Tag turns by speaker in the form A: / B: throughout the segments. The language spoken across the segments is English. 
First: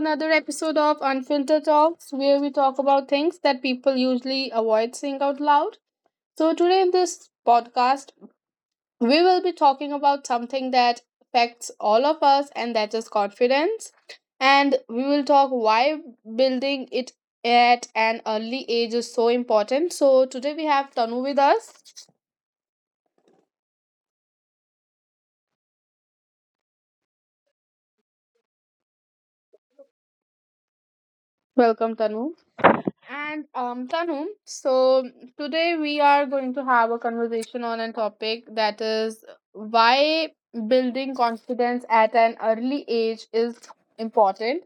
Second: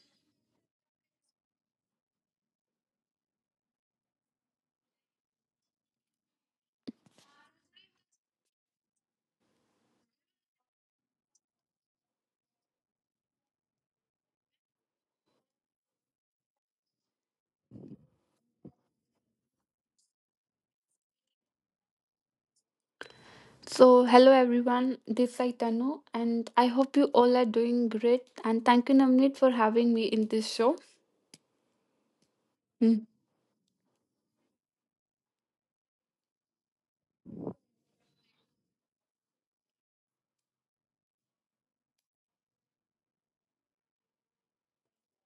A: another episode of Unfiltered Talks, where we talk about things that people usually avoid saying out loud. Today in this podcast, we will be talking about something that affects all of us, and that is confidence. And we will talk why building it at an early age is so important. So, today we have Tanu with us.
B: So, hello everyone, this is Tanu, and I hope you all are doing great. And thank you, Navneet, for having me in this show.
A: Welcome, Tanu.
B: Mm.
A: And Tanum, so today we are going to have a conversation on a topic that is why building confidence at an early age is important.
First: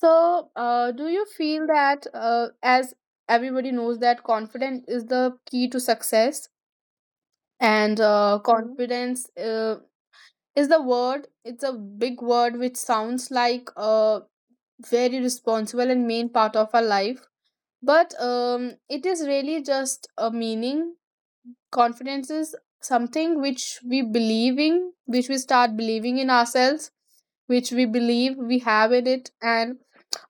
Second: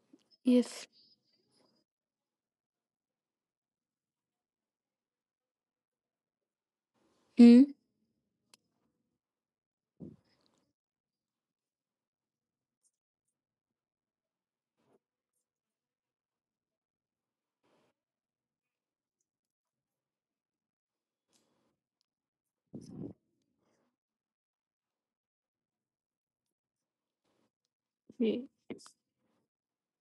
A: So,
B: Yes.
A: uh, do you feel that, as everybody knows, that confidence is the key to success,
B: Mm.
A: and confidence is the word, it's a big word which sounds like a very responsible and main part of our life, but it is really just a meaning. Confidence is something which we believe in, which we start believing in ourselves, which we believe we
B: Yeah.
A: have in it. And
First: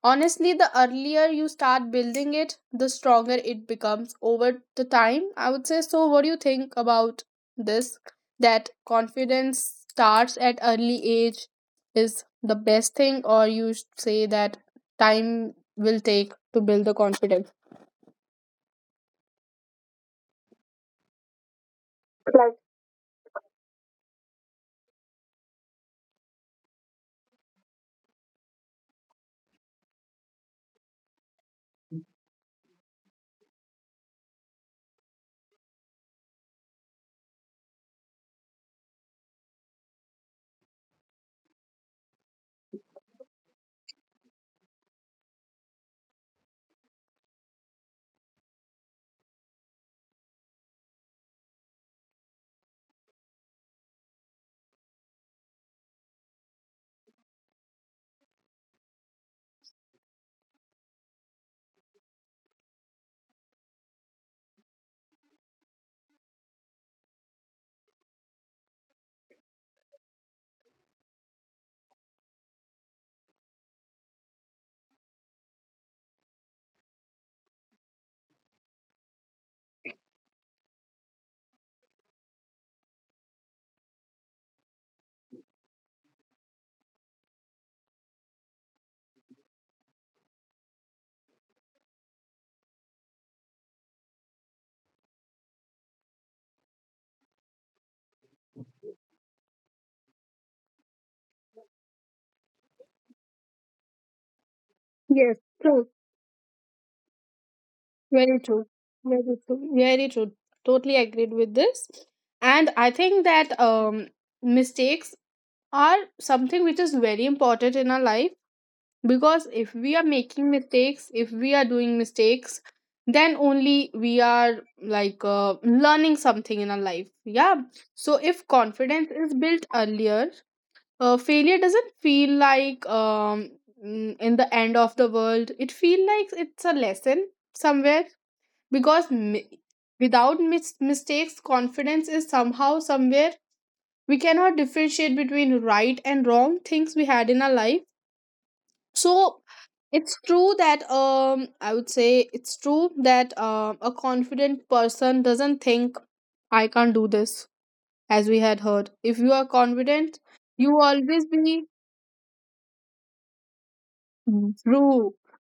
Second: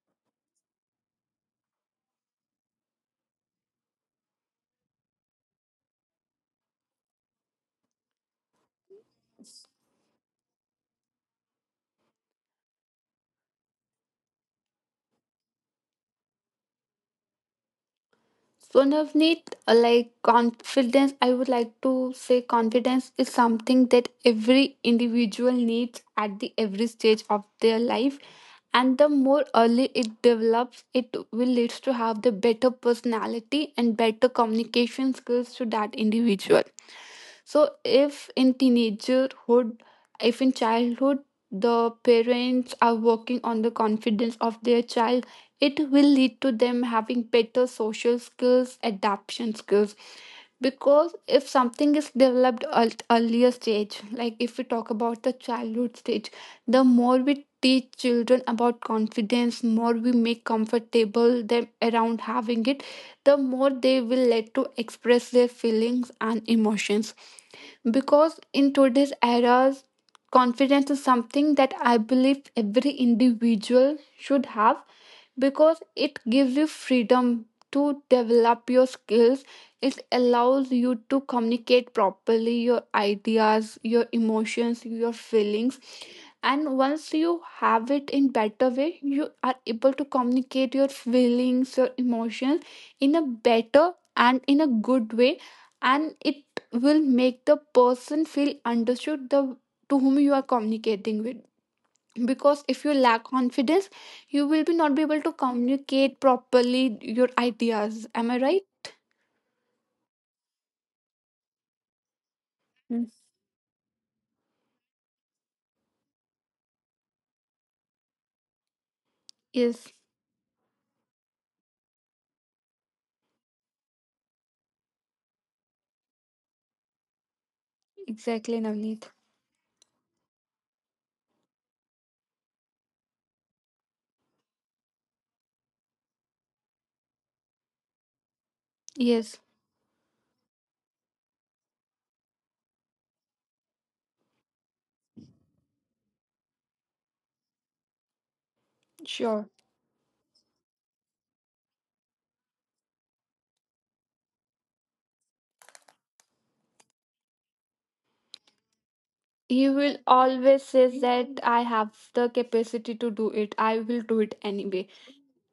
A: honestly, the earlier you start building it, the stronger it becomes over the time, I would say. So what do you think about this, that confidence starts at early age is the best thing, or you say that time will take to build the confidence?
B: So, Navneet, like confidence, I would like to say confidence is something that every individual needs at the every stage of their life. And the more early it develops, it will leads to have the better personality and better communication skills to that individual. So if in teenagerhood, if in childhood, the parents are working on the confidence of their child, it will lead to them having better social skills, adaptation skills. Because if something is developed at earlier stage, like if we talk about the childhood stage, the more we teach children about confidence, more we make comfortable them around having it, the more they will let to express their feelings and emotions. Because in today's era, confidence is something that I believe every individual should have, because it gives you freedom to develop your skills. It allows you to communicate properly your ideas, your emotions, your feelings. And once you have it in better way, you are able to communicate your feelings, your emotions in a better and in a good way, and it will make the person feel understood, the to whom you are communicating with. Because if you lack confidence, you will be not be able to
A: Yes, true.
B: communicate properly your ideas. Am I
A: Very
B: right?
A: true. Very true. Very true. Totally agreed with this. And I
B: Mm.
A: think that mistakes are something which is very important in our life, because if
B: Yes,
A: we are making mistakes, if we are doing mistakes, then only we are like learning something in our life. Yeah. So if
B: exactly, Navneet.
A: confidence is built earlier, failure doesn't feel like in the end of the world. It feels like it's a lesson somewhere, because
B: Yes.
A: without mistakes confidence is somehow somewhere, we cannot differentiate between right and wrong things we had in our life. So
B: Sure.
A: it's true that I would say it's true that a confident person doesn't think I can't do this. As we had heard, if you are
B: He will
A: confident,
B: always
A: you will
B: says
A: always
B: that I
A: be.
B: have the capacity to do it, I will do it
A: Mm.
B: anyway.
A: True.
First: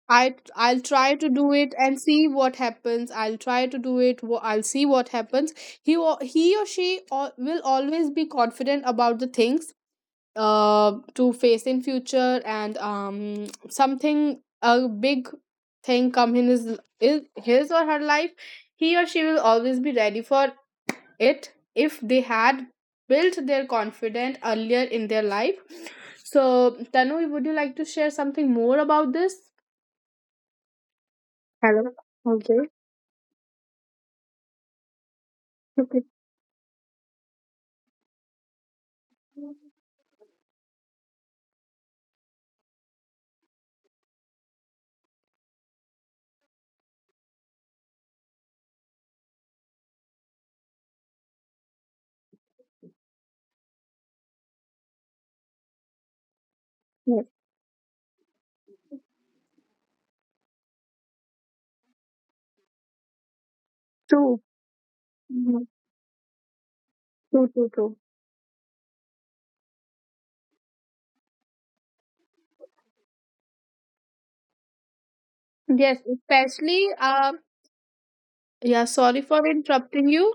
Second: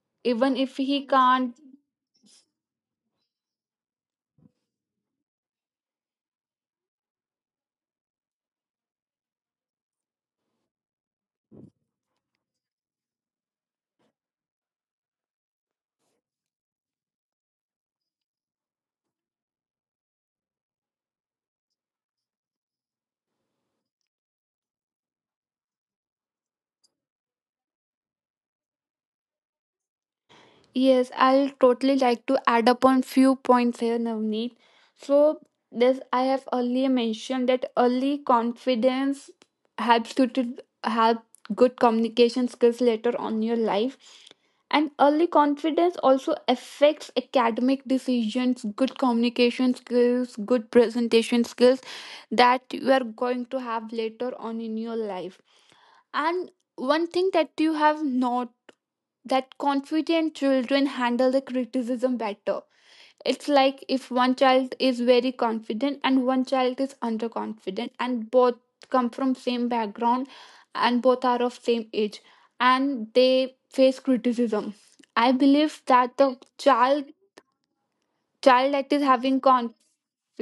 A: I
B: Even if
A: I'll
B: he
A: try to do
B: can't.
A: it and see what happens. I'll try to do it. I'll see what happens. He or she will always be confident about the things to face in future, and something a big thing come in his is his or her life. He or she will always be ready for it if they had built their confidence earlier in their life. So, Tanu, would you like to share something more about this?
B: Yes, I'll totally
A: Hello.
B: like to add
A: Okay.
B: upon few points here, Navneet. So this
A: Okay.
B: I have earlier mentioned that early confidence helps you to have good communication skills later on in your life. And early confidence also affects academic decisions, good communication skills, good presentation skills that you are going to have later on in your life. And one thing
A: Yes.
B: that you have not, that confident children handle the criticism better. It's like if one
A: True.
B: child is very
A: Mhm.
B: confident and one child is
A: True. True.
B: underconfident,
A: True.
B: and both come from same background, and both are of same age, and they face criticism. I believe
A: Yes.
B: that the
A: Especially.
B: child child
A: Yeah,
B: that is
A: sorry
B: having
A: for
B: confidence.
A: interrupting you.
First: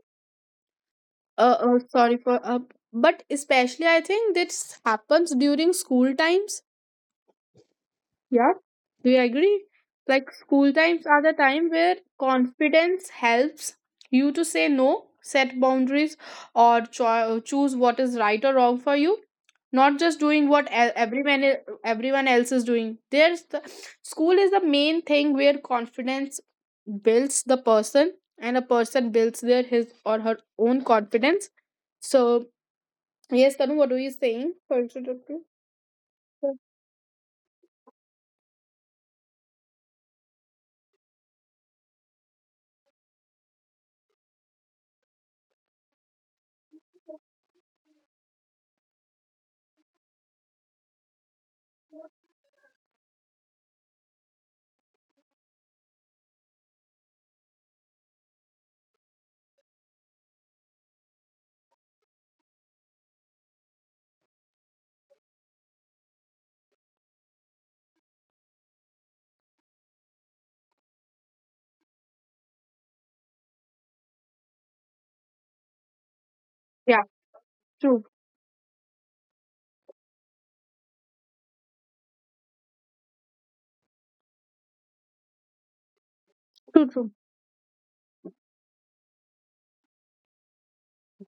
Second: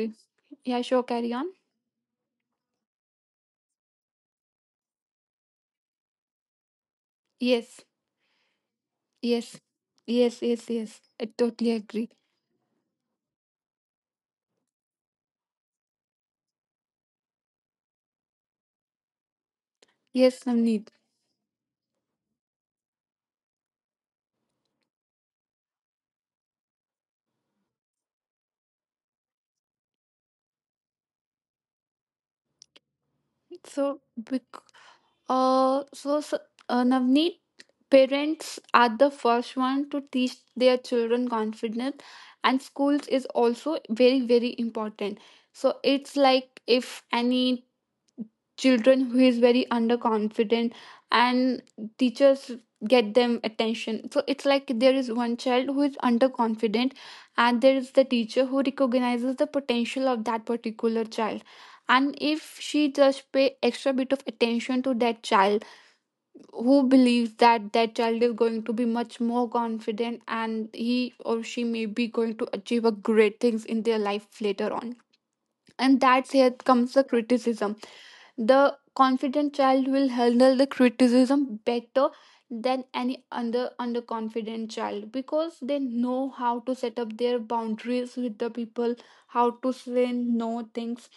B: Yeah, sure, carry on.
A: Uh, sorry for but especially I think this happens during school times.
B: Yes,
A: Yeah, do you
B: yes,
A: agree? Like
B: yes, yes,
A: school
B: yes.
A: times are
B: I
A: the time
B: totally
A: where
B: agree.
A: confidence helps you to say no, set boundaries, or choose what is right or wrong for you. Not just
B: Yes,
A: doing what
B: Namneet.
A: everyone everyone else is doing. There's the school is the main thing where confidence builds the person, and a person builds their his or her own confidence. So yes, Tanu,
B: So,
A: what are you
B: bec-
A: saying? Sorry to interrupt you.
B: So, s Navneet, parents are the first one to teach their children confidence, and schools is also very, very important. So, it's like if any children who is very underconfident, and teachers get them attention. So it's like there is one child who is underconfident, and there is the teacher who recognizes the potential of that particular child, and if she just pay extra bit of attention to that child, who believes that that child is going to be much more confident and he or she may be going to achieve a great things in their life later on. And that's here
A: Yeah,
B: comes the criticism.
A: true,
B: The confident child will handle the criticism better than any under underconfident child, because they know how
A: true,
B: to
A: true.
B: set up their boundaries with the people, how to say no things.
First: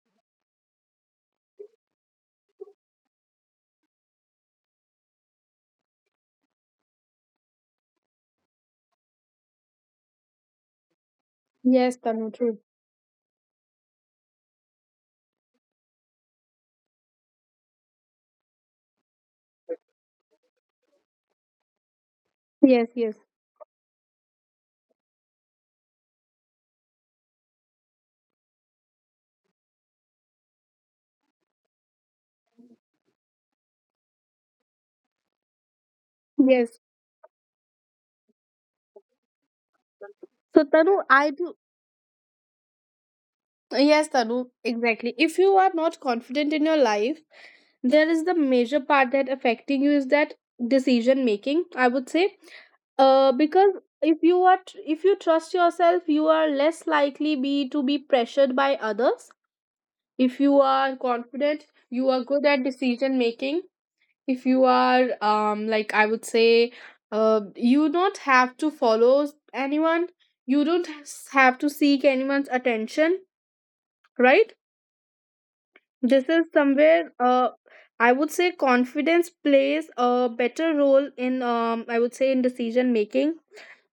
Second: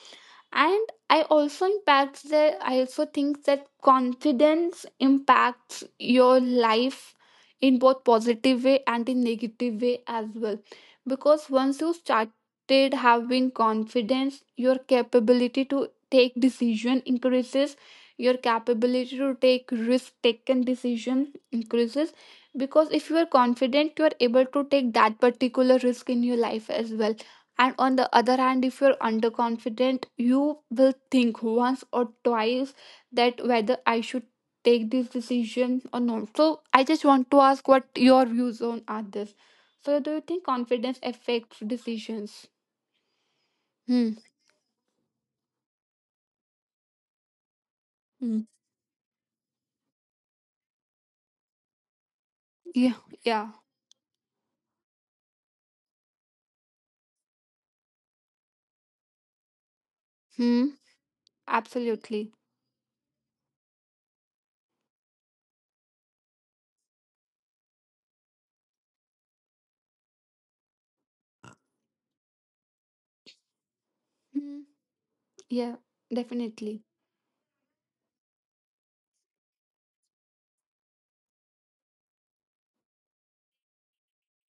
B: And I also impacts that I also think that confidence impacts your life in both positive way and in negative way as well. Because once you
A: Yes,
B: started
A: Tanu, true.
B: having confidence, your capability to take decision increases, your capability to take risk taken decision increases, because if you are confident you are able to take
A: Yes,
B: that
A: yes,
B: particular risk in your life as well. And on the other hand, if you're underconfident, you will think once or twice that whether I should take this decision or not. So I just want to ask
A: yes.
B: what your views on are this. So do you think confidence
A: So,
B: affects
A: Tanu, I do.
B: decisions? Hmm.
A: Yes, Tanu, exactly. If you are not confident in your life,
B: Hmm.
A: there is the major part that affecting you is that decision making, I would say,
B: Yeah, yeah.
A: because if if you trust yourself, you are less likely be to be pressured by others. If
B: Hmm.
A: you are confident, you
B: Absolutely.
A: are good at decision making. If you are like I would say, you don't have to follow anyone, you don't have to seek anyone's attention,
B: Mhm.
A: right?
B: Yeah,
A: This is
B: definitely.
A: somewhere, I would say confidence plays a better role in, I would say in decision making.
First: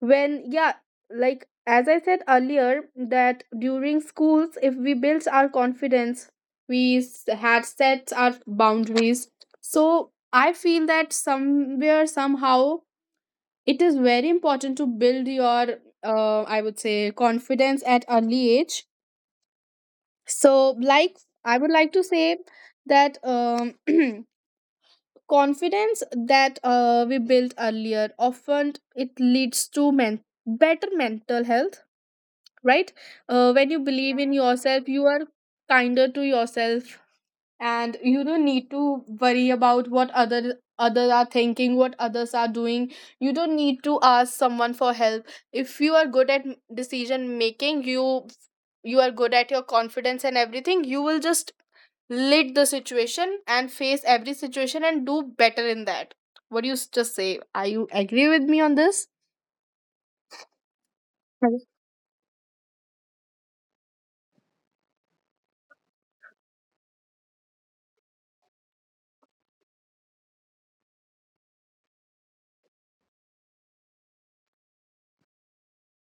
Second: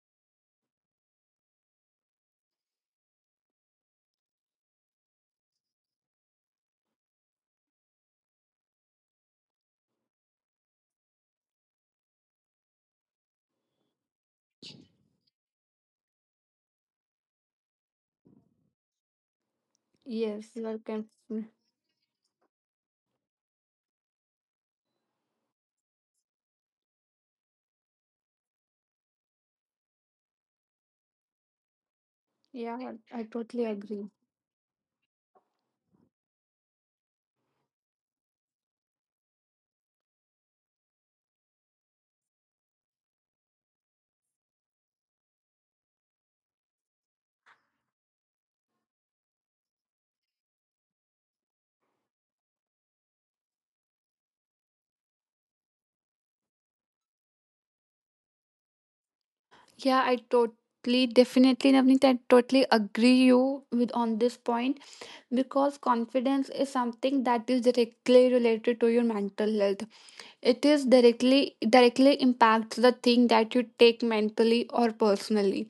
A: When, yeah, like as I said earlier, that during schools if we built our confidence, had set our boundaries, so I feel that somewhere somehow it is very important to build your, I would say, confidence at early age. So
B: Yes, you are
A: like
B: can.
A: I would like to say that confidence that we built earlier often it leads to better mental health, right?
B: Yeah, I
A: When you
B: totally
A: believe in
B: agree.
A: yourself, you are kinder to yourself, and you don't need to worry about what others are thinking, what others are doing. You don't need to ask someone for help. If you are good at decision making, you are good at your confidence and everything, you will just lid the situation and face every situation and do better in that. What do you just say, are you agree with me on this?
B: Yeah, I totally,
A: Yes.
B: definitely, Navneet, I totally agree you with on this point, because confidence is something that is directly related to your mental health. It is directly directly impacts the thing that you take mentally or personally.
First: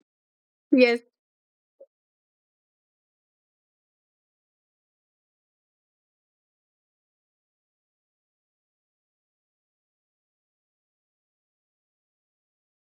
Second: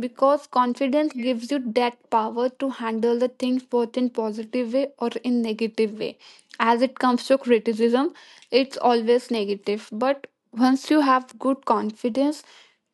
B: Because
A: Yes,
B: confidence gives you that power to handle the things both in positive way or in negative way. As it comes to criticism, it's always negative, but once you have good confidence,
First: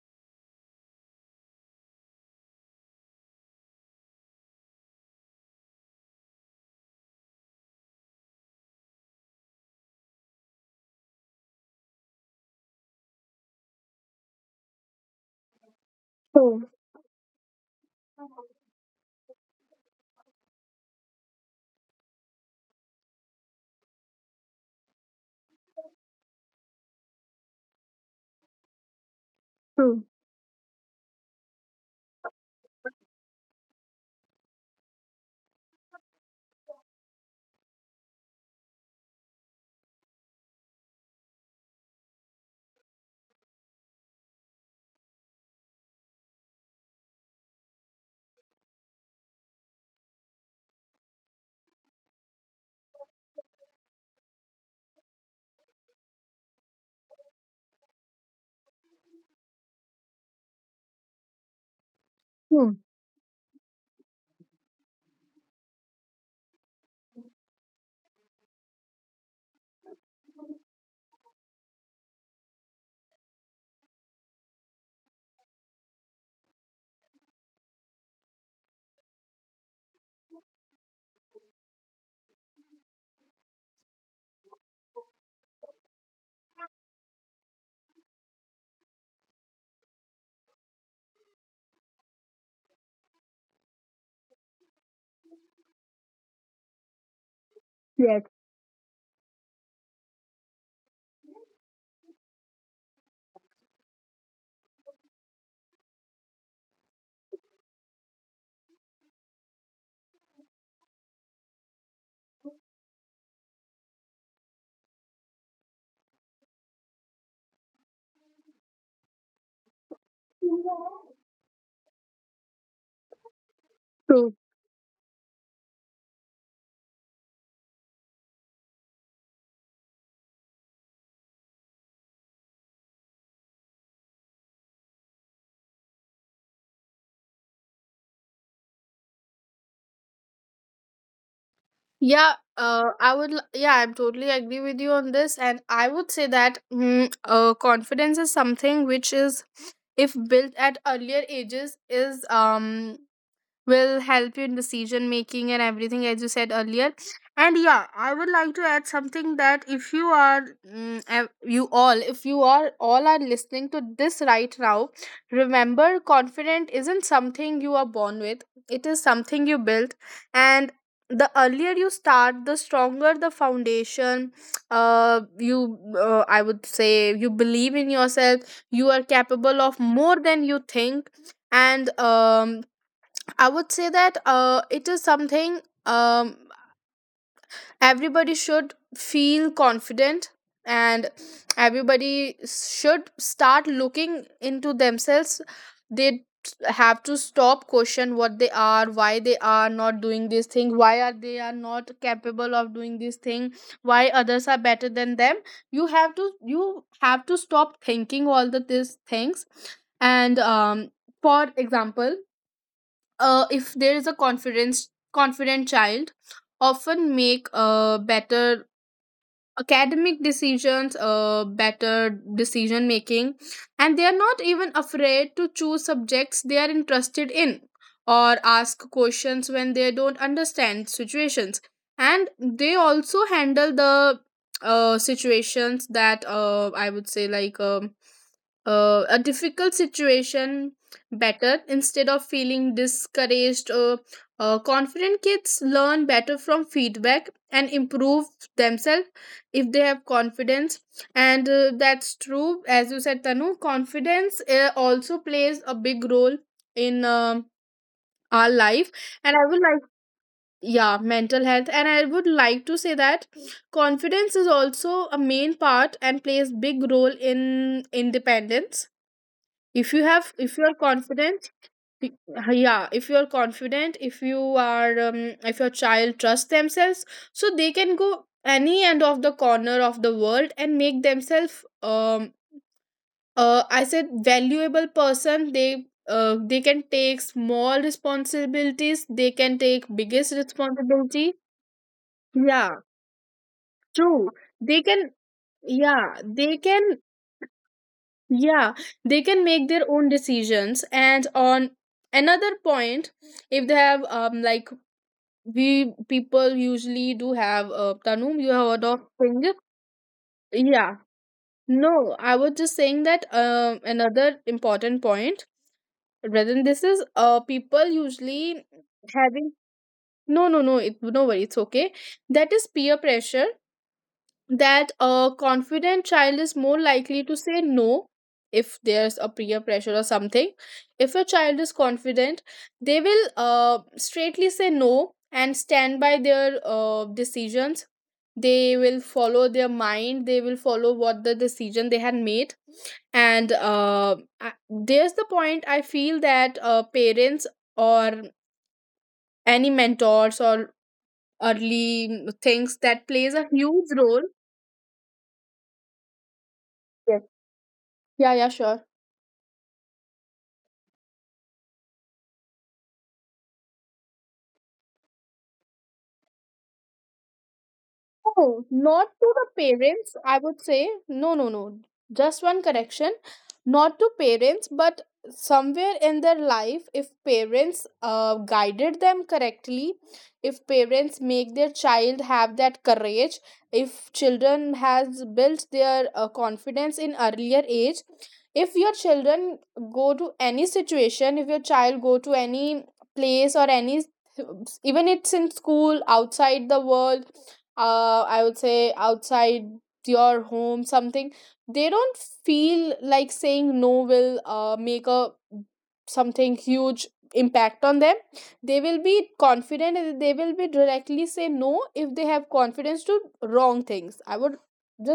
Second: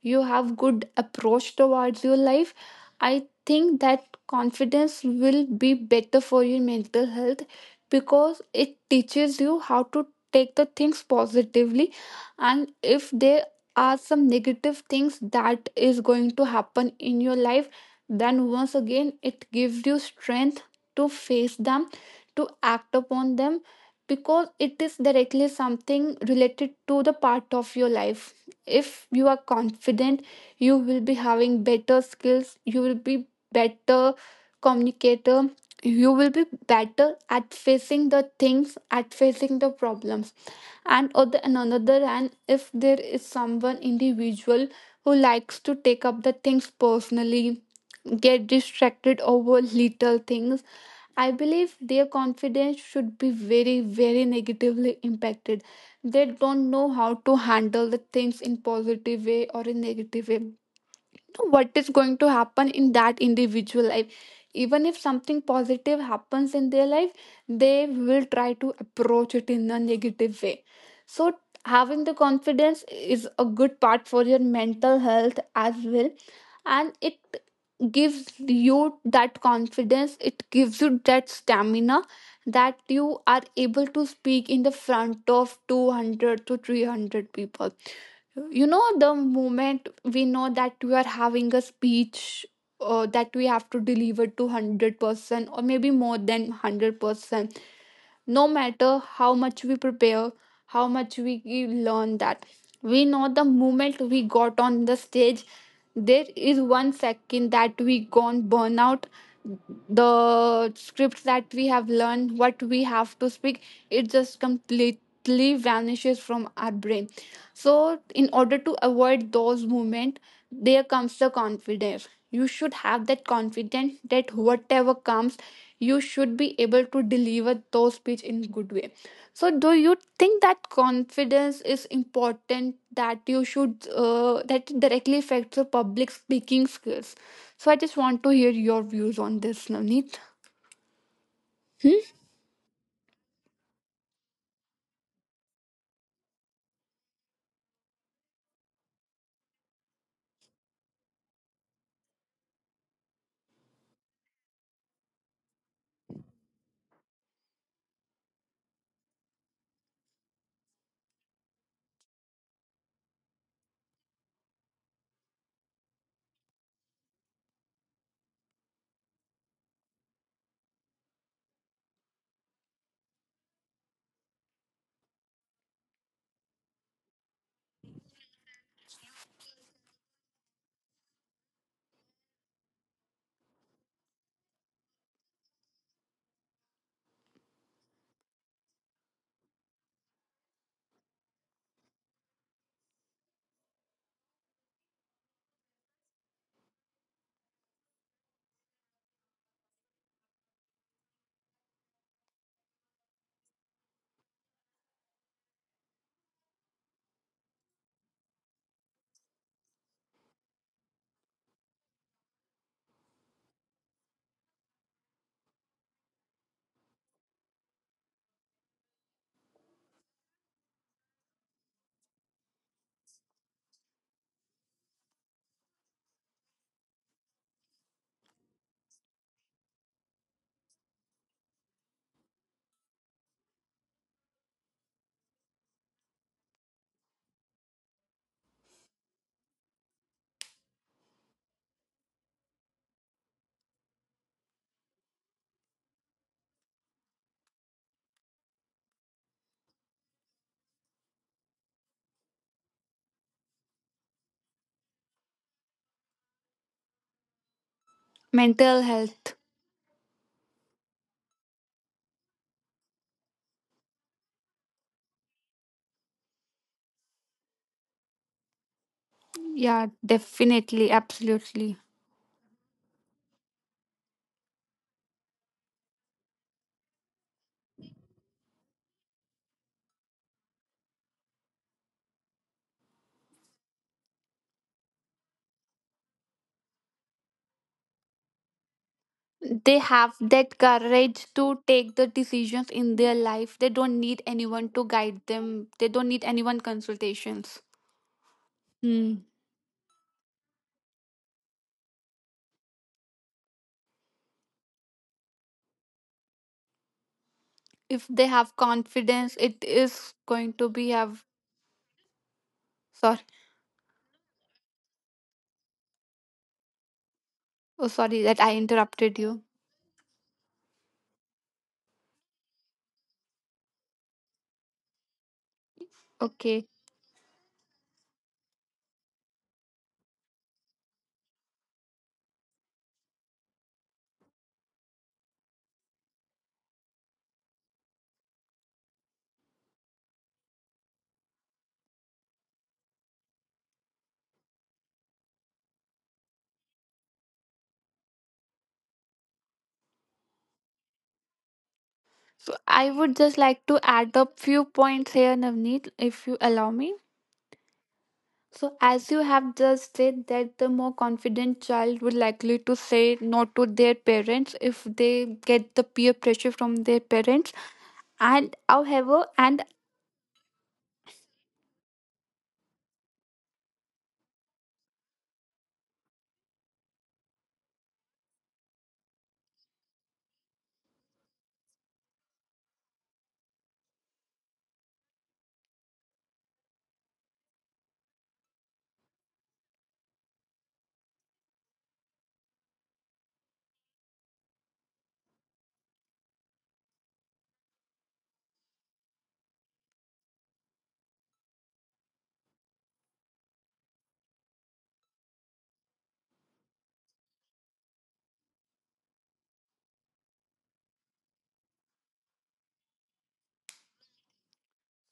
B: you have good approach towards your life. I think that confidence will be better for your mental health, because it teaches you how to take the things positively. And if there are some negative things that is going to
A: true,
B: happen in your life, then once again it gives you strength to face them, to act upon them, because it is directly something related to the part of your life. If you are
A: true,
B: confident, you will be having better skills, you will be better communicator, you will be better at facing the things, at facing the problems. And other and another hand, if there is someone individual who likes to take up the things personally, get distracted over little things, I believe their confidence should be very, very negatively impacted. They don't know how to handle the things in positive way or in negative way, what is going to
A: true.
B: happen in that individual life. Even if something positive happens in their life, they will try to approach it in a negative way. So having the confidence is a good part for your mental health as well. And it gives you that confidence, it gives you that stamina, that you are able to speak in the front of 200 to 300 people. You know the moment we know that we are having a speech, that we have to deliver to 100% or maybe more than 100%.
A: Yes,
B: No matter how much we prepare, how much we learn, that we know the moment we got on the stage, there is 1 second that we gone burn out. The scripts that we have learned, what we have to speak, it just completely vanishes from our brain. So in order to avoid those moments, there comes the confidence. You should have that confidence
A: true.
B: that whatever comes, you should be able to deliver those speech in good way. So do you think that confidence is important, that you should that it directly affects your public speaking skills? So I just want to hear your views on this, Navneet. Hmm?
A: Yeah, I would. Yeah, I'm totally agree with you on this, and I would say that confidence is something which is, if built at earlier ages, is will help you in decision making and everything as you said earlier. And yeah, I would like to add something that if you are, you all, if you are all are listening to this right now, remember, confident isn't something you are born with, it is something you build. And the earlier you start, the stronger the foundation. You I would say, you believe in yourself, you are capable of more than you think. And I would say that it is something, everybody should feel confident, and everybody should start looking into themselves. They have to stop question what they are, why they are not doing this thing, why are they are not capable of doing this thing, why others are better than them. You have to stop thinking all the these things. And for example, if there is a confidence confident child, often make better academic decisions, better decision making, and they are not even afraid to choose subjects they are interested in, or ask questions when they don't understand situations. And they also handle the situations that, I would say, like a difficult situation better instead of feeling discouraged. Confident kids learn better from feedback and improve themselves if they have confidence. And that's true, as you said, Tanu. Confidence also plays a big role in our life.
B: Mental
A: And I would
B: health.
A: like, yeah, mental health. And I would like to say that confidence is also a main part and plays big role in independence. If you
B: Yeah,
A: have, if you are
B: definitely,
A: confident,
B: absolutely.
A: y- yeah, if you are confident, if you are if your child trusts themselves, so they can go any end of the corner of the world and make themselves I said valuable person. They can take small responsibilities, they can
B: They
A: take
B: have
A: biggest
B: that courage
A: responsibility.
B: to take the decisions
A: Yeah,
B: in their life, they don't need
A: true,
B: anyone to
A: they
B: guide
A: can,
B: them, they don't need
A: yeah
B: anyone
A: they can,
B: consultations.
A: yeah, they
B: Hmm.
A: can make their own decisions. And on another point, if they have like, we people usually do have,
B: If they have
A: Tanum, you have heard
B: confidence,
A: of
B: it
A: finger,
B: is going to be have.
A: yeah. No, I was
B: Sorry.
A: just saying that another important point rather than this
B: Oh,
A: is,
B: sorry that I
A: people
B: interrupted you.
A: usually having, no, it no worry, it's okay, that is peer pressure. That a
B: Okay.
A: confident child is more likely to say no if there's a peer pressure or something. If a child is confident, they will straightly say no and stand by their decisions. They will follow their mind, they will follow what the decision they had made. And there's the point I feel that parents or any mentors or
B: So I
A: early
B: would just
A: things
B: like
A: that
B: to
A: plays a
B: add up
A: huge
B: few
A: role.
B: points here, Navneet, if you allow me.
A: Yes, yeah
B: So
A: yeah
B: as
A: sure.
B: you have just said that the more confident child would likely to say no to their parents if they get the peer pressure from their parents, and
A: No, not
B: however
A: to the
B: an.
A: parents, I would say. No, no, no. Just one correction. Not to parents, but somewhere in their life, if parents guided them correctly, if parents make their child have that courage, if children has built their confidence in earlier age, if your children go to any situation, if your child go to any place or any, even it's in school outside the world, I would say outside your home something, they don't feel like saying no will make a something huge impact on them. They will be confident and they will be directly say no if they have confidence to wrong things, I would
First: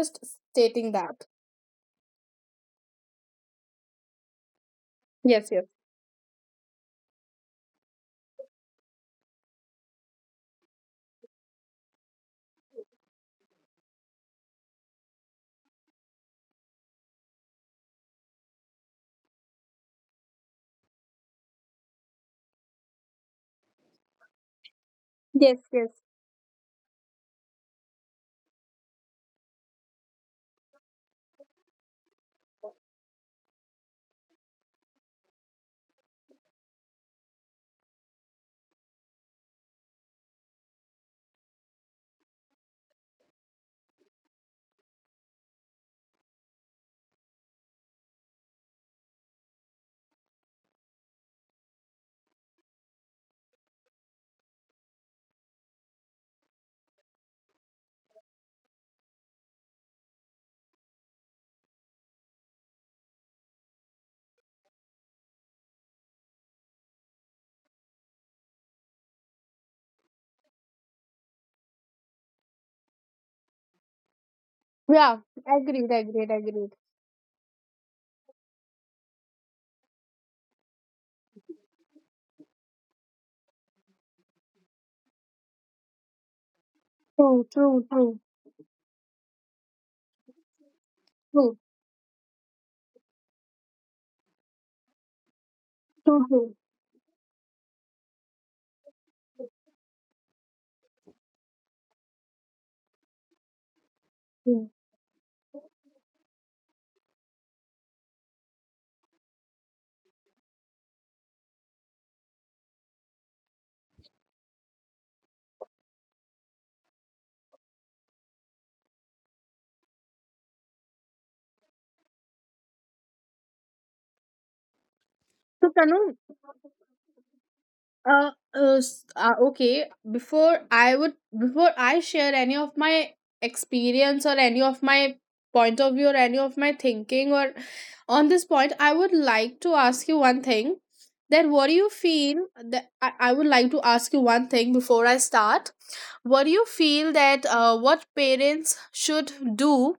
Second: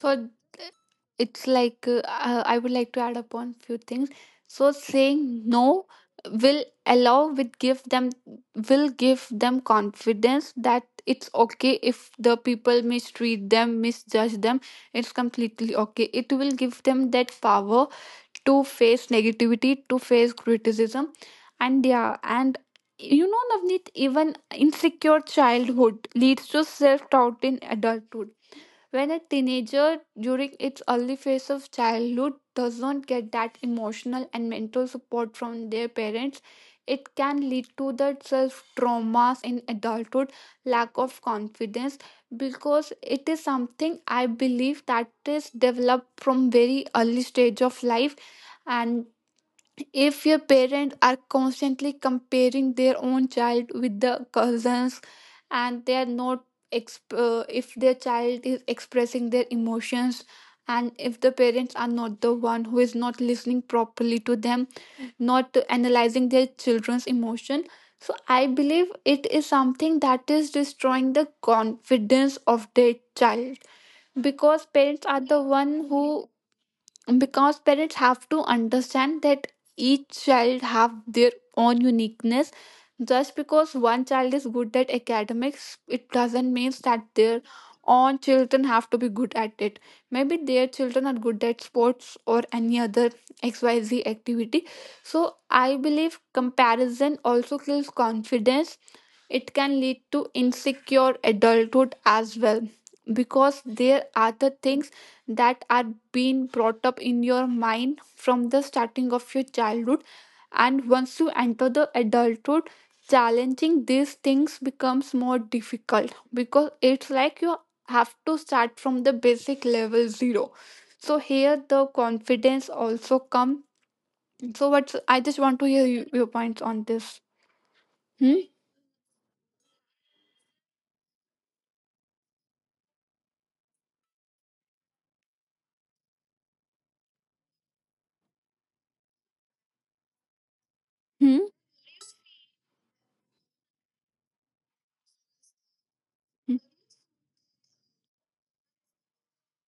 B: So
A: stating that.
B: it's like I would like to add upon few things. So saying
A: Yes, yes.
B: no will allow, will give them, will give them confidence that it's okay if the people mistreat them, misjudge them. It's completely okay. It will give them that power to face negativity, to face criticism. And yeah, and you know Navneet, even insecure
A: Yes, yes.
B: childhood leads to self doubt in adulthood. When a teenager, during its early phase of childhood, does not get that emotional and mental support from their parents, it can lead to the self traumas in adulthood, lack of confidence, because it is something I believe that is developed from very early stage of life. And if your parents are constantly comparing their own child with the cousins, and they are not if their child is expressing their emotions, and if the parents are not the one who is not listening properly to them, not analyzing their children's emotion, so I believe it is something that is destroying the confidence of their child, because
A: Yeah.
B: parents are the
A: Agreed,
B: one
A: agreed,
B: who,
A: agreed.
B: because parents have to understand that each child have their own uniqueness. Just because one child is good at academics, it doesn't mean that
A: True,
B: their
A: true, true,
B: own children have to be good at it. Maybe their children are
A: true,
B: good at sports or any other xyz activity. So I
A: true,
B: believe
A: true.
B: comparison also kills confidence. It can lead to insecure adulthood as well, because there are
A: True.
B: the things that are being brought up in your mind from the starting of your childhood. And once you enter the adulthood, challenging these things becomes more difficult, because it's like you have to start from the basic level 0. So here the confidence also come. So what's I
A: So
B: just want to
A: Tanu.
B: hear you, your points on this.
A: uh,
B: Hmm?
A: okay. before i would Before I share any of my experience or any of my point of view or any of my thinking or on this point, I would like to ask you one thing. That what do
B: Hmm?
A: you feel that I would like to ask you one thing before I start. What do you
B: Hmm?
A: feel that what parents should do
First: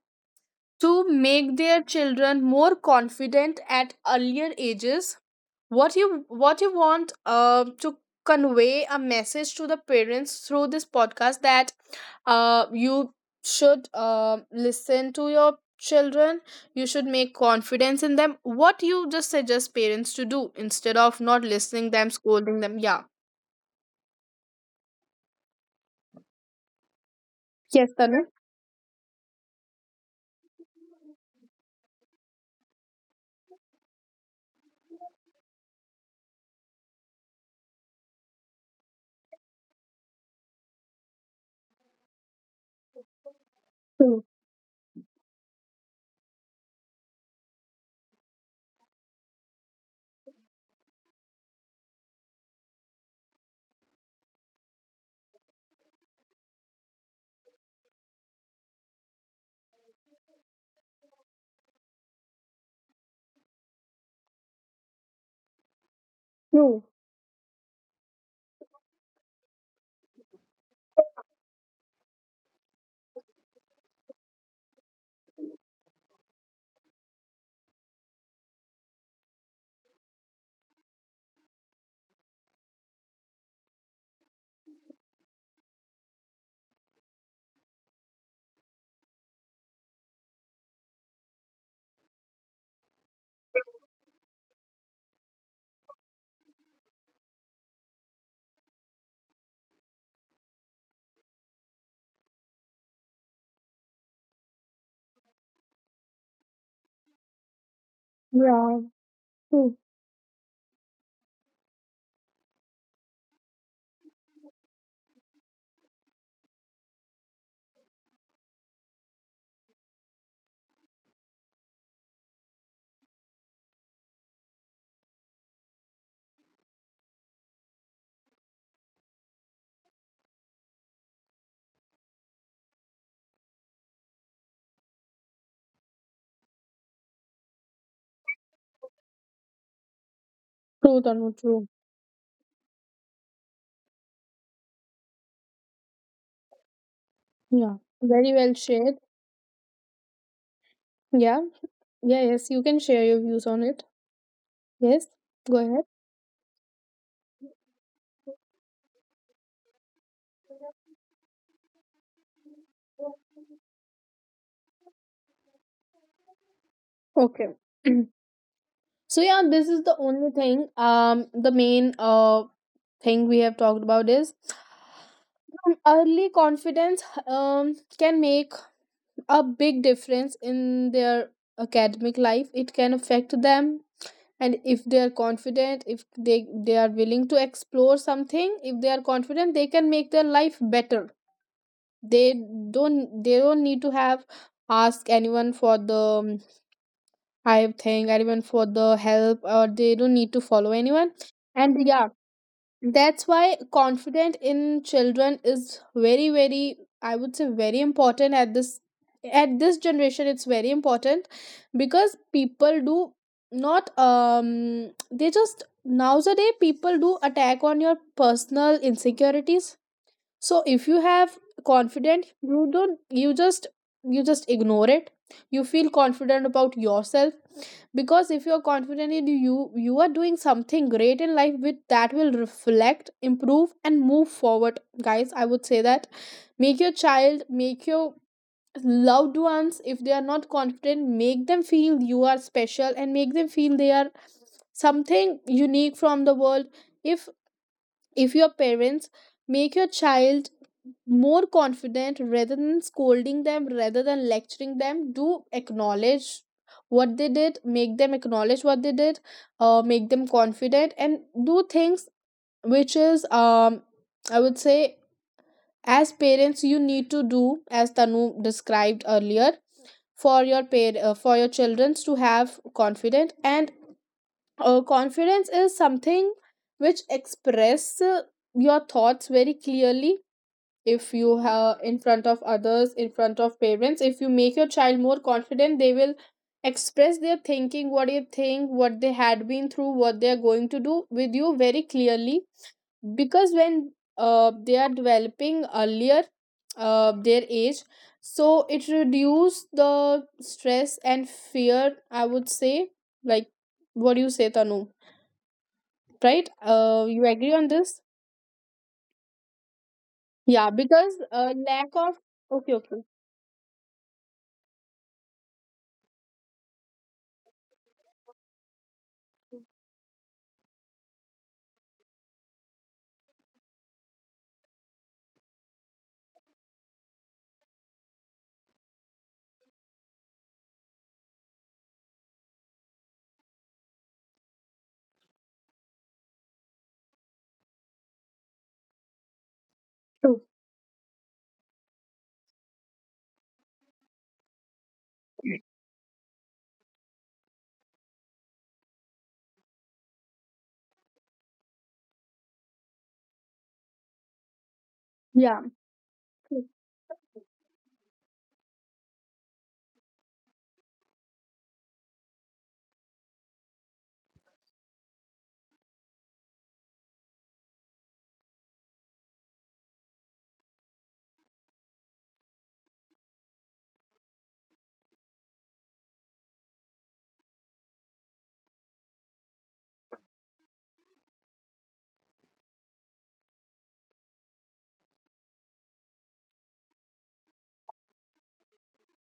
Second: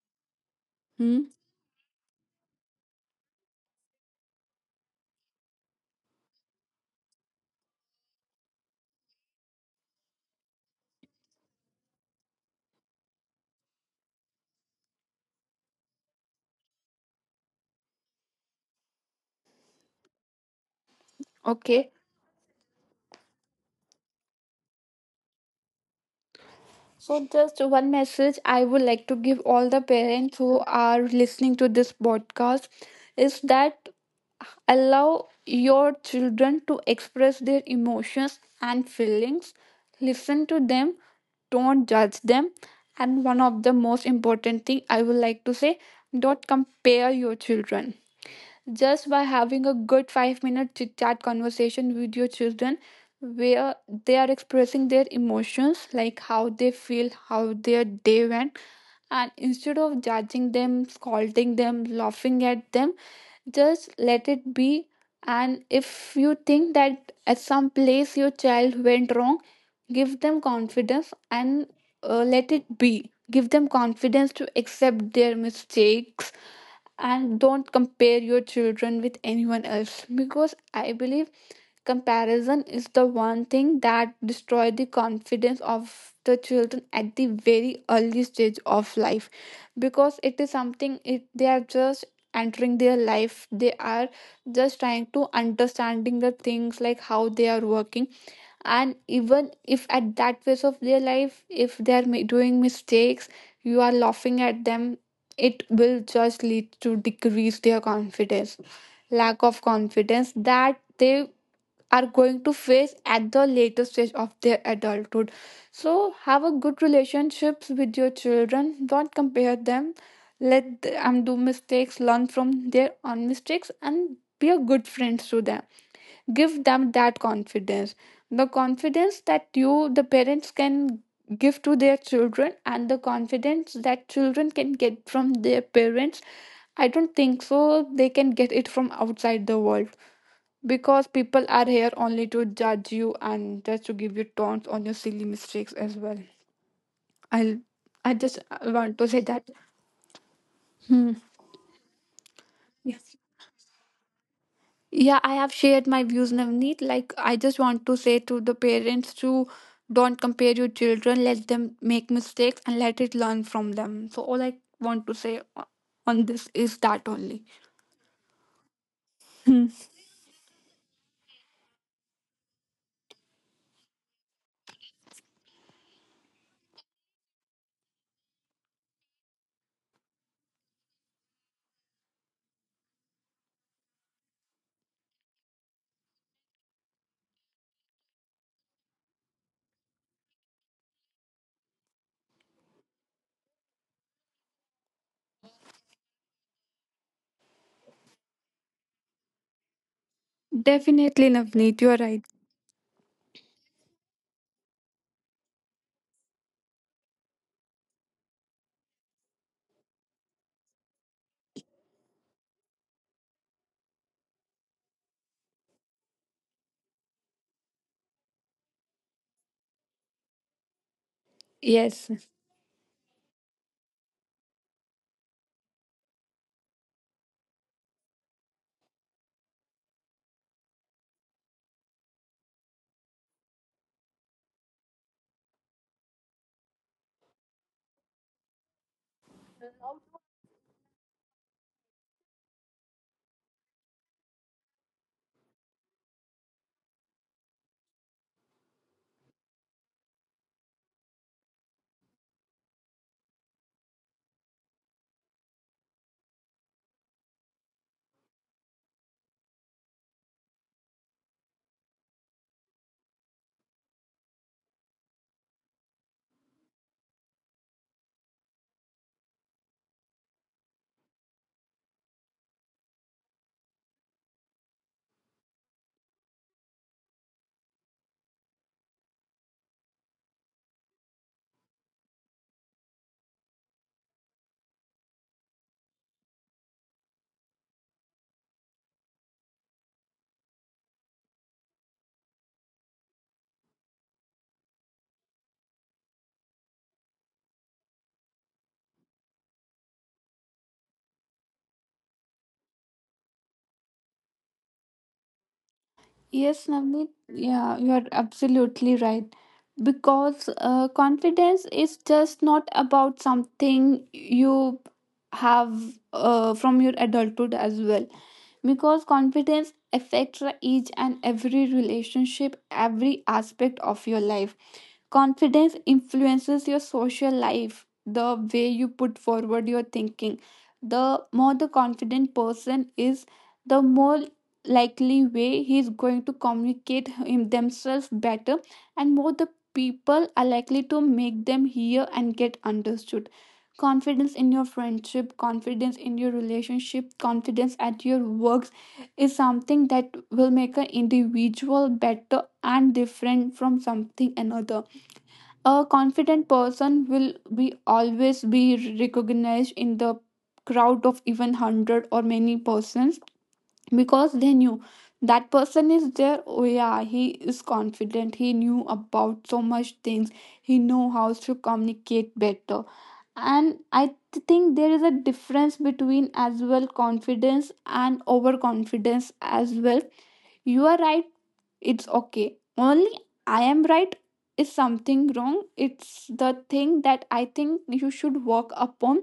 A: to
B: Hmm?
A: make their children more confident at earlier ages? What you want to convey a message to the parents through this podcast? That you should listen to your children, you should make confidence in them. What you just suggest parents to do instead of not
B: Okay.
A: listening them, scolding them? Yeah,
B: So, just one
A: yes
B: message
A: Tanu.
B: I would like to give all the parents who are listening to this podcast is that allow your children to express their emotions and feelings. Listen to them, don't judge them. And one of the most
A: True,
B: important thing I would like to say, don't compare your children. Just by having a good 5 minute chit chat conversation with your children where they are expressing their emotions, like how they feel, how their day went, and instead of judging them, scolding them, laughing at them, just let it be. And if you think that
A: true,
B: at some place your child went wrong, give them confidence and let it be give them confidence to accept their mistakes. And don't compare your children with anyone else, because I believe comparison is the one thing that destroys the confidence of the children at the very early stage of life, because it is something they are just entering their life. They are just trying to understanding the things, like how they are working. And even if at that phase of their life if they are doing mistakes, you are laughing at them, it will just lead to decrease their confidence,
A: yeah,
B: lack of
A: true.
B: confidence that they are going to face at the later stage of their adulthood. So have a good relationships with your children. Don't compare them. Let them do mistakes, learn from their own mistakes, and be a good friend to them. Give them that confidence. The confidence that you, the parents, can give to their children, and the confidence that children can get from their parents. I don't think so. They can get it from outside the world. Because people
A: True
B: are
A: Tanu,
B: here
A: true.
B: only to judge you and just to give you taunts on your silly mistakes as well. I'll
A: Yeah,
B: I just
A: very well
B: want to say
A: shared.
B: that. Hmm.
A: Yeah. Yeah, yes, you can
B: Yes.
A: share your views on it.
B: Yeah,
A: Yes,
B: I have
A: go
B: shared my
A: ahead.
B: views, Navneet. Like I just want to say to the parents to don't compare your children, let them make mistakes and let it learn from them. So all I want to say on this is that only.
A: Okay. So yeah,
B: Hmm.
A: this is the only thing. The main thing we have talked about is early confidence. Can make a big difference in their academic life. It can affect them, and if they are confident, if they are willing to explore something, if they are confident, they can make their life better. They don't need to have ask anyone for the I think, or even for the help, or they don't need to follow anyone.
B: Definitely, Navneet, you're
A: And yeah,
B: right.
A: that's why confident in children is very, very, I would say, very important at this generation. It's very important because people do not they just nowadays people do attack on your personal insecurities. So if you have
B: Yes.
A: confident, you don't you just ignore it, you feel confident about yourself. Because if you're confident in you, you are doing something great in life with that will reflect, improve and move forward. Guys, I would say that, make your child, make your loved ones, if they are not confident, make them feel you are special and make them feel they are something unique from the world. If if your parents make your child more confident rather than scolding them, rather than lecturing them, do acknowledge what they did, make them acknowledge what they did. Make them confident and do things which is I would say, as parents you need to do, as Tanu described earlier, for your pair for your children to have confident. And confidence is something which express your thoughts very clearly. If you have, in front of others, in front of parents, if you make your child more confident, they will express their thinking, what they think, what they had been through, what they are going to do with you very clearly. Because when they are developing earlier their age, so it reduce the stress and fear, I would say. Like, what do you say Tanu, right?
B: Yes, Navneet,
A: You agree on
B: yeah, you
A: this?
B: are absolutely right. Because
A: Yeah, because
B: confidence
A: lack
B: is
A: of,
B: just not
A: okay, okay,
B: about something you have from your adulthood as well. Because confidence affects each and every relationship, every aspect of your life. Confidence influences your social life, the way you put forward your thinking. The more the confident person is, the more likely way he is going to communicate him themselves better, and more the people
A: true.
B: are likely to make them hear and get understood. Confidence in your friendship, confidence in your relationship, confidence at your works is something that will make an individual better and different from something another.
A: Yeah,
B: A confident
A: true.
B: person will be always be recognized in the crowd of even 100 or many persons, because they knew that person is there. Oh yeah, he is confident, he knew about so much things, he know how to communicate better. And I think there is a difference between as well confidence and overconfidence as well. You are right, it's okay. Only I am right is something wrong. It's the thing that I think you should work upon.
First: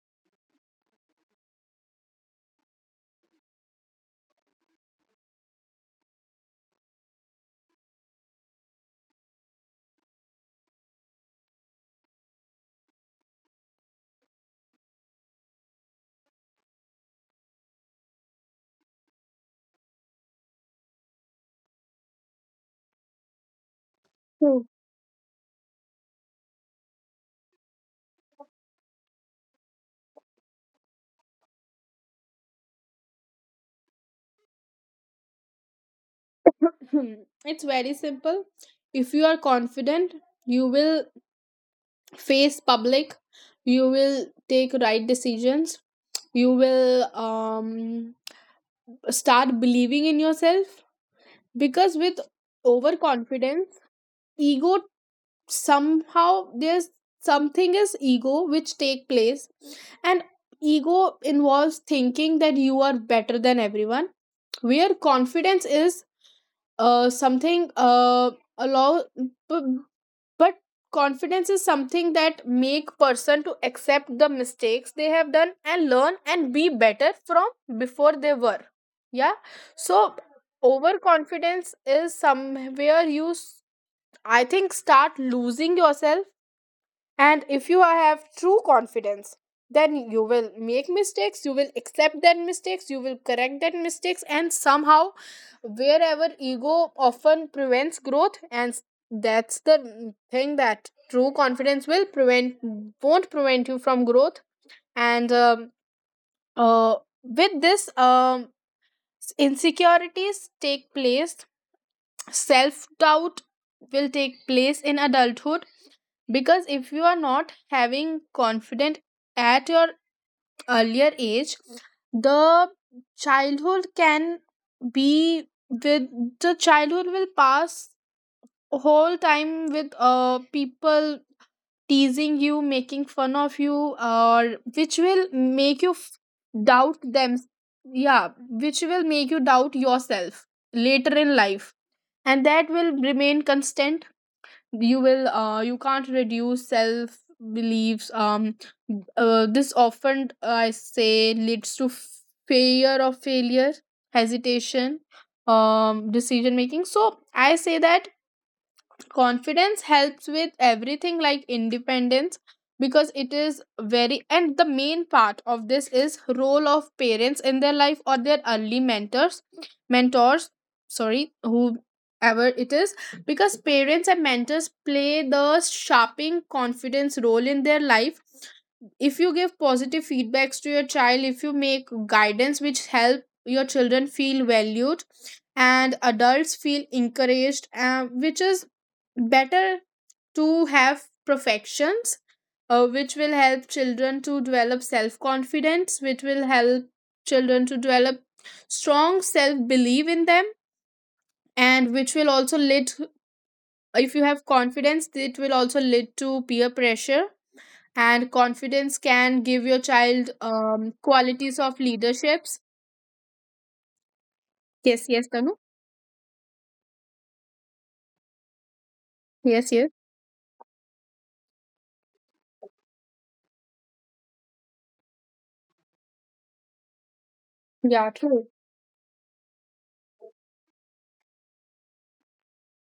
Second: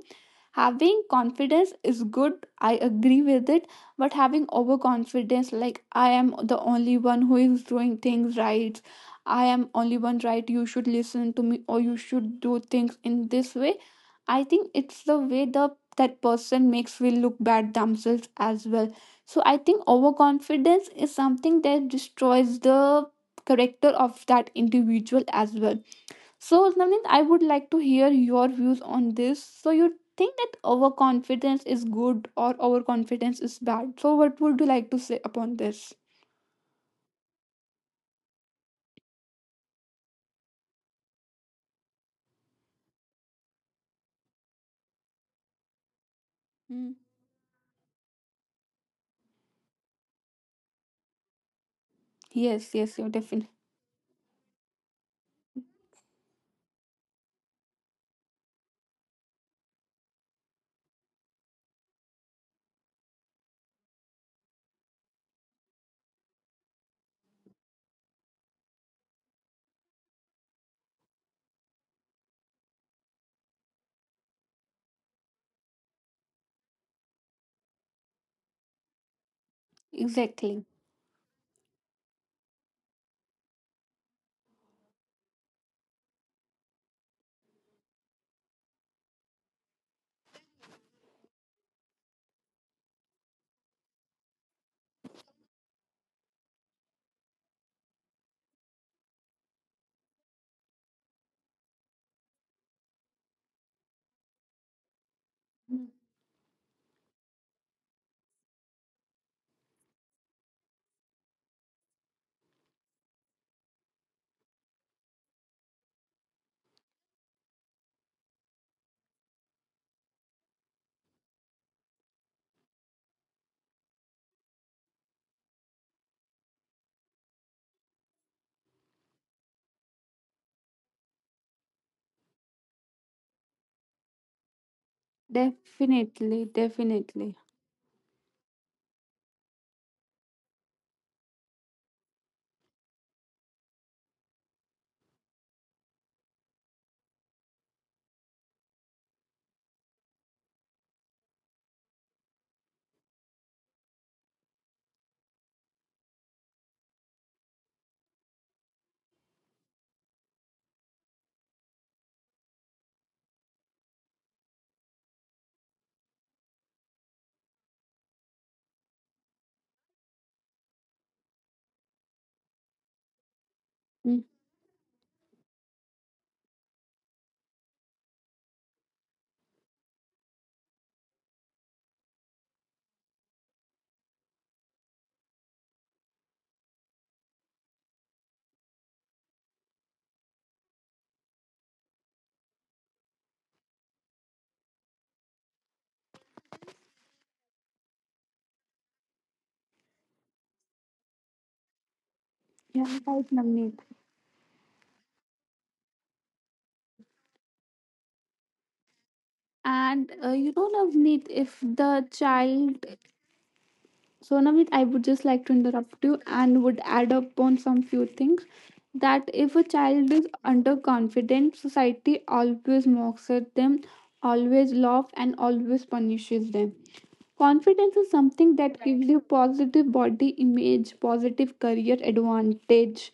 B: Having confidence is good, I agree with it, but having overconfidence, like I am the only one who is doing things right, I am only one right, you should listen to me or you should do things in this way, I think it's the way the that person makes will look bad themselves as well. So I think overconfidence is something that destroys the character of that
A: True.
B: individual as well. So, Navneet, I would like to hear your views on this. So, you think that overconfidence is good or overconfidence is bad? So, what would you like to say upon this?
A: It's very simple. If you are confident, you will face public. You will take right decisions. You
B: Mm.
A: will start believing in yourself. Because with
B: Yes, yes, you're definitely.
A: overconfidence, ego, somehow there's something is ego which take place. And ego involves thinking that you are better than everyone, where confidence is something allow b- but confidence is something that make person to accept the mistakes they have done and learn and be better from before they were. Yeah, so
B: Exactly.
A: overconfidence is somewhere I think start losing yourself. And if you have true confidence, then you will make mistakes, you will accept that mistakes, you will correct that mistakes, and somehow, wherever ego often prevents growth, and that's the thing that true confidence will prevent, won't prevent you from growth. And
B: Mm.
A: uh, with this, insecurities take place, self doubt will take place in adulthood. Because if you are not having confident at your earlier age, the childhood can be with the childhood will pass whole time with people teasing you, making fun of you, or which will make you f-
B: Definitely,
A: doubt them
B: definitely.
A: yeah which will make you doubt yourself later in life. And that will remain constant, you will you can't reduce self beliefs. This often I say leads to fear of failure, hesitation, decision making. So I say that confidence helps with everything, like independence. Because it is very, and the main part of this is role of parents in their life or their early mentors, sorry, whoever it is. Because parents and
B: Mm.
A: mentors play the shaping confidence role in their life. If you give positive feedbacks to your child, if you make guidance which help your children feel valued and adults feel encouraged, which is better to have perfections, which will help children to develop self confidence, which will help children to develop strong self belief in them. And which will also
B: Yeah,
A: lead,
B: right, Navneet.
A: if you have confidence, it will also lead to peer pressure. And confidence can give your
B: And you
A: child
B: know, Navneet, if
A: qualities of
B: the child.
A: leaderships.
B: So, Navit, I would just
A: Yes,
B: like
A: yes
B: to
A: Tanu.
B: interrupt you and would add up on some few things, that if a
A: Yes,
B: child
A: yes.
B: is underconfident, society always mocks at them, always laughs, and always punishes them. Confidence is
A: Yeah,
B: something
A: true.
B: that gives you positive body image, positive career advantage,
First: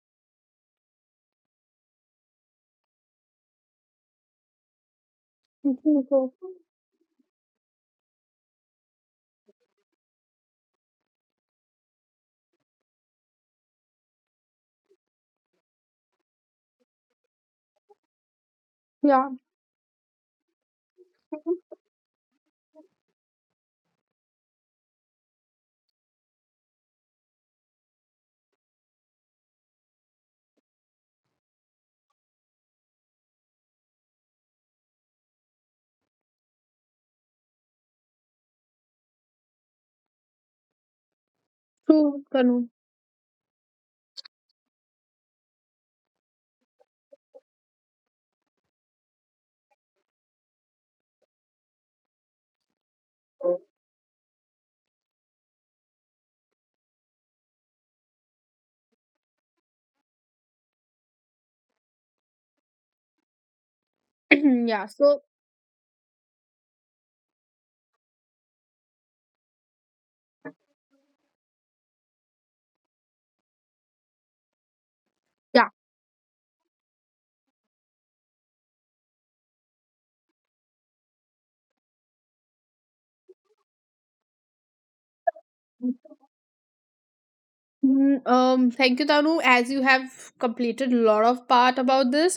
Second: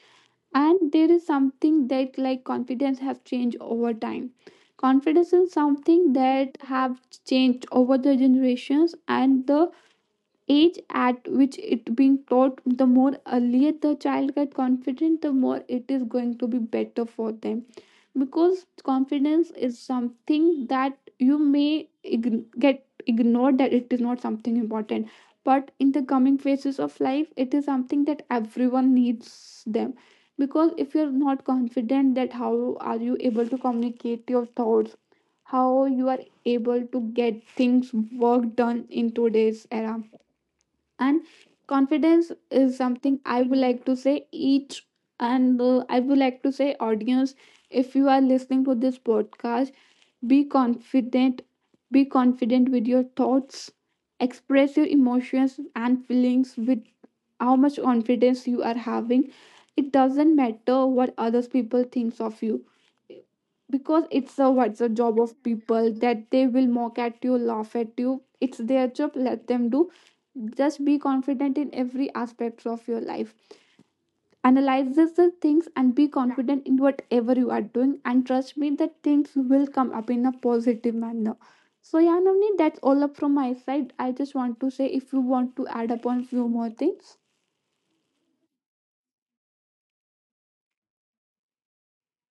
B: and there is something that like confidence has changed over time. Confidence is
A: True,
B: something
A: true.
B: that have changed over the generations, and the age at which it being taught, the more earlier the child get confident, the more it is going to be better for them, because
A: Yeah,
B: confidence is something that you may get ignored that it is not something important, but in the coming phases of life it is something that everyone needs them. Because if you're not confident, that how are you able to communicate your thoughts, how you are able to get things work done in today's era. And
A: true
B: confidence
A: Tanu.
B: is something I would like to say each and I would like to say audience, if you are listening to this podcast, be confident, be confident with your thoughts, express your emotions and feelings with how much confidence you are having. It doesn't matter what other people thinks of you, because it's a what's a
A: Yeah,
B: job
A: so
B: of people that they will mock at you, laugh at you, it's their job, let them do. Just be confident in every aspect of your life, analyze the things and be confident in whatever you are doing, and trust me that things will come up in a positive manner. So yeah, Navni, that's all up from my side. I just want to say if you want to add
A: yeah.
B: upon few more things.
A: Thank you, Tanu. As you have completed a lot of part about this,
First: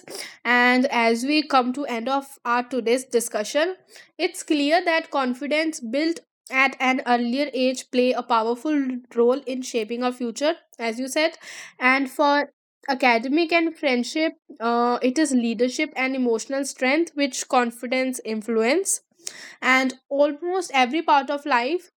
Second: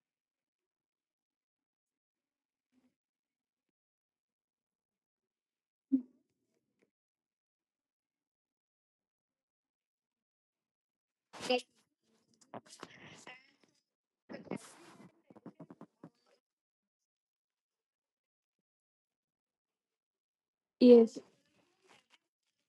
A: and as we come to end of our today's discussion, it's clear that confidence built at an earlier age play a powerful role in shaping our future, as you said. And for academic and friendship, it is leadership and emotional strength which confidence influence and
B: Yes,
A: almost every part of life.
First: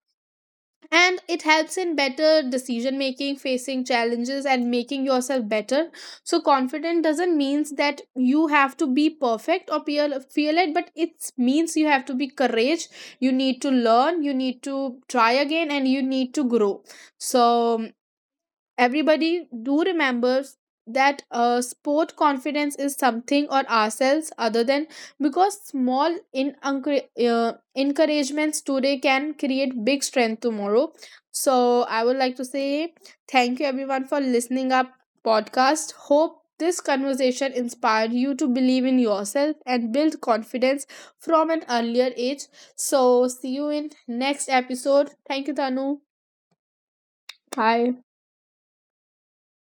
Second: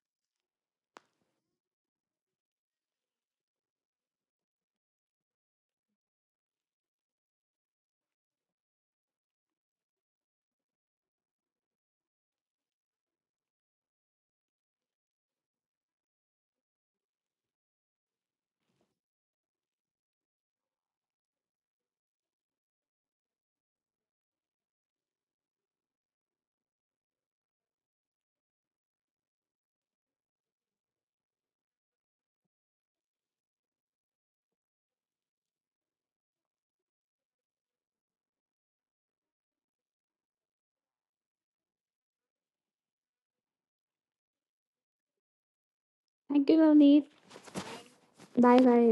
A: And it helps in better decision making, facing challenges and making yourself better. So confident doesn't means that you have to be perfect or feel it, but it means you have to be courage. You need to learn, you need to try again and you need to grow. So everybody do remembers that sport confidence is something or ourselves other than, because small in encouragements today can create big strength tomorrow. So I would like to say thank you everyone for listening up podcast. Hope this conversation inspired you to believe in yourself and build confidence from an earlier age. So see you in next episode. Thank you Tanu.
B: thank you, Navni.
A: Bye.
B: Bye bye.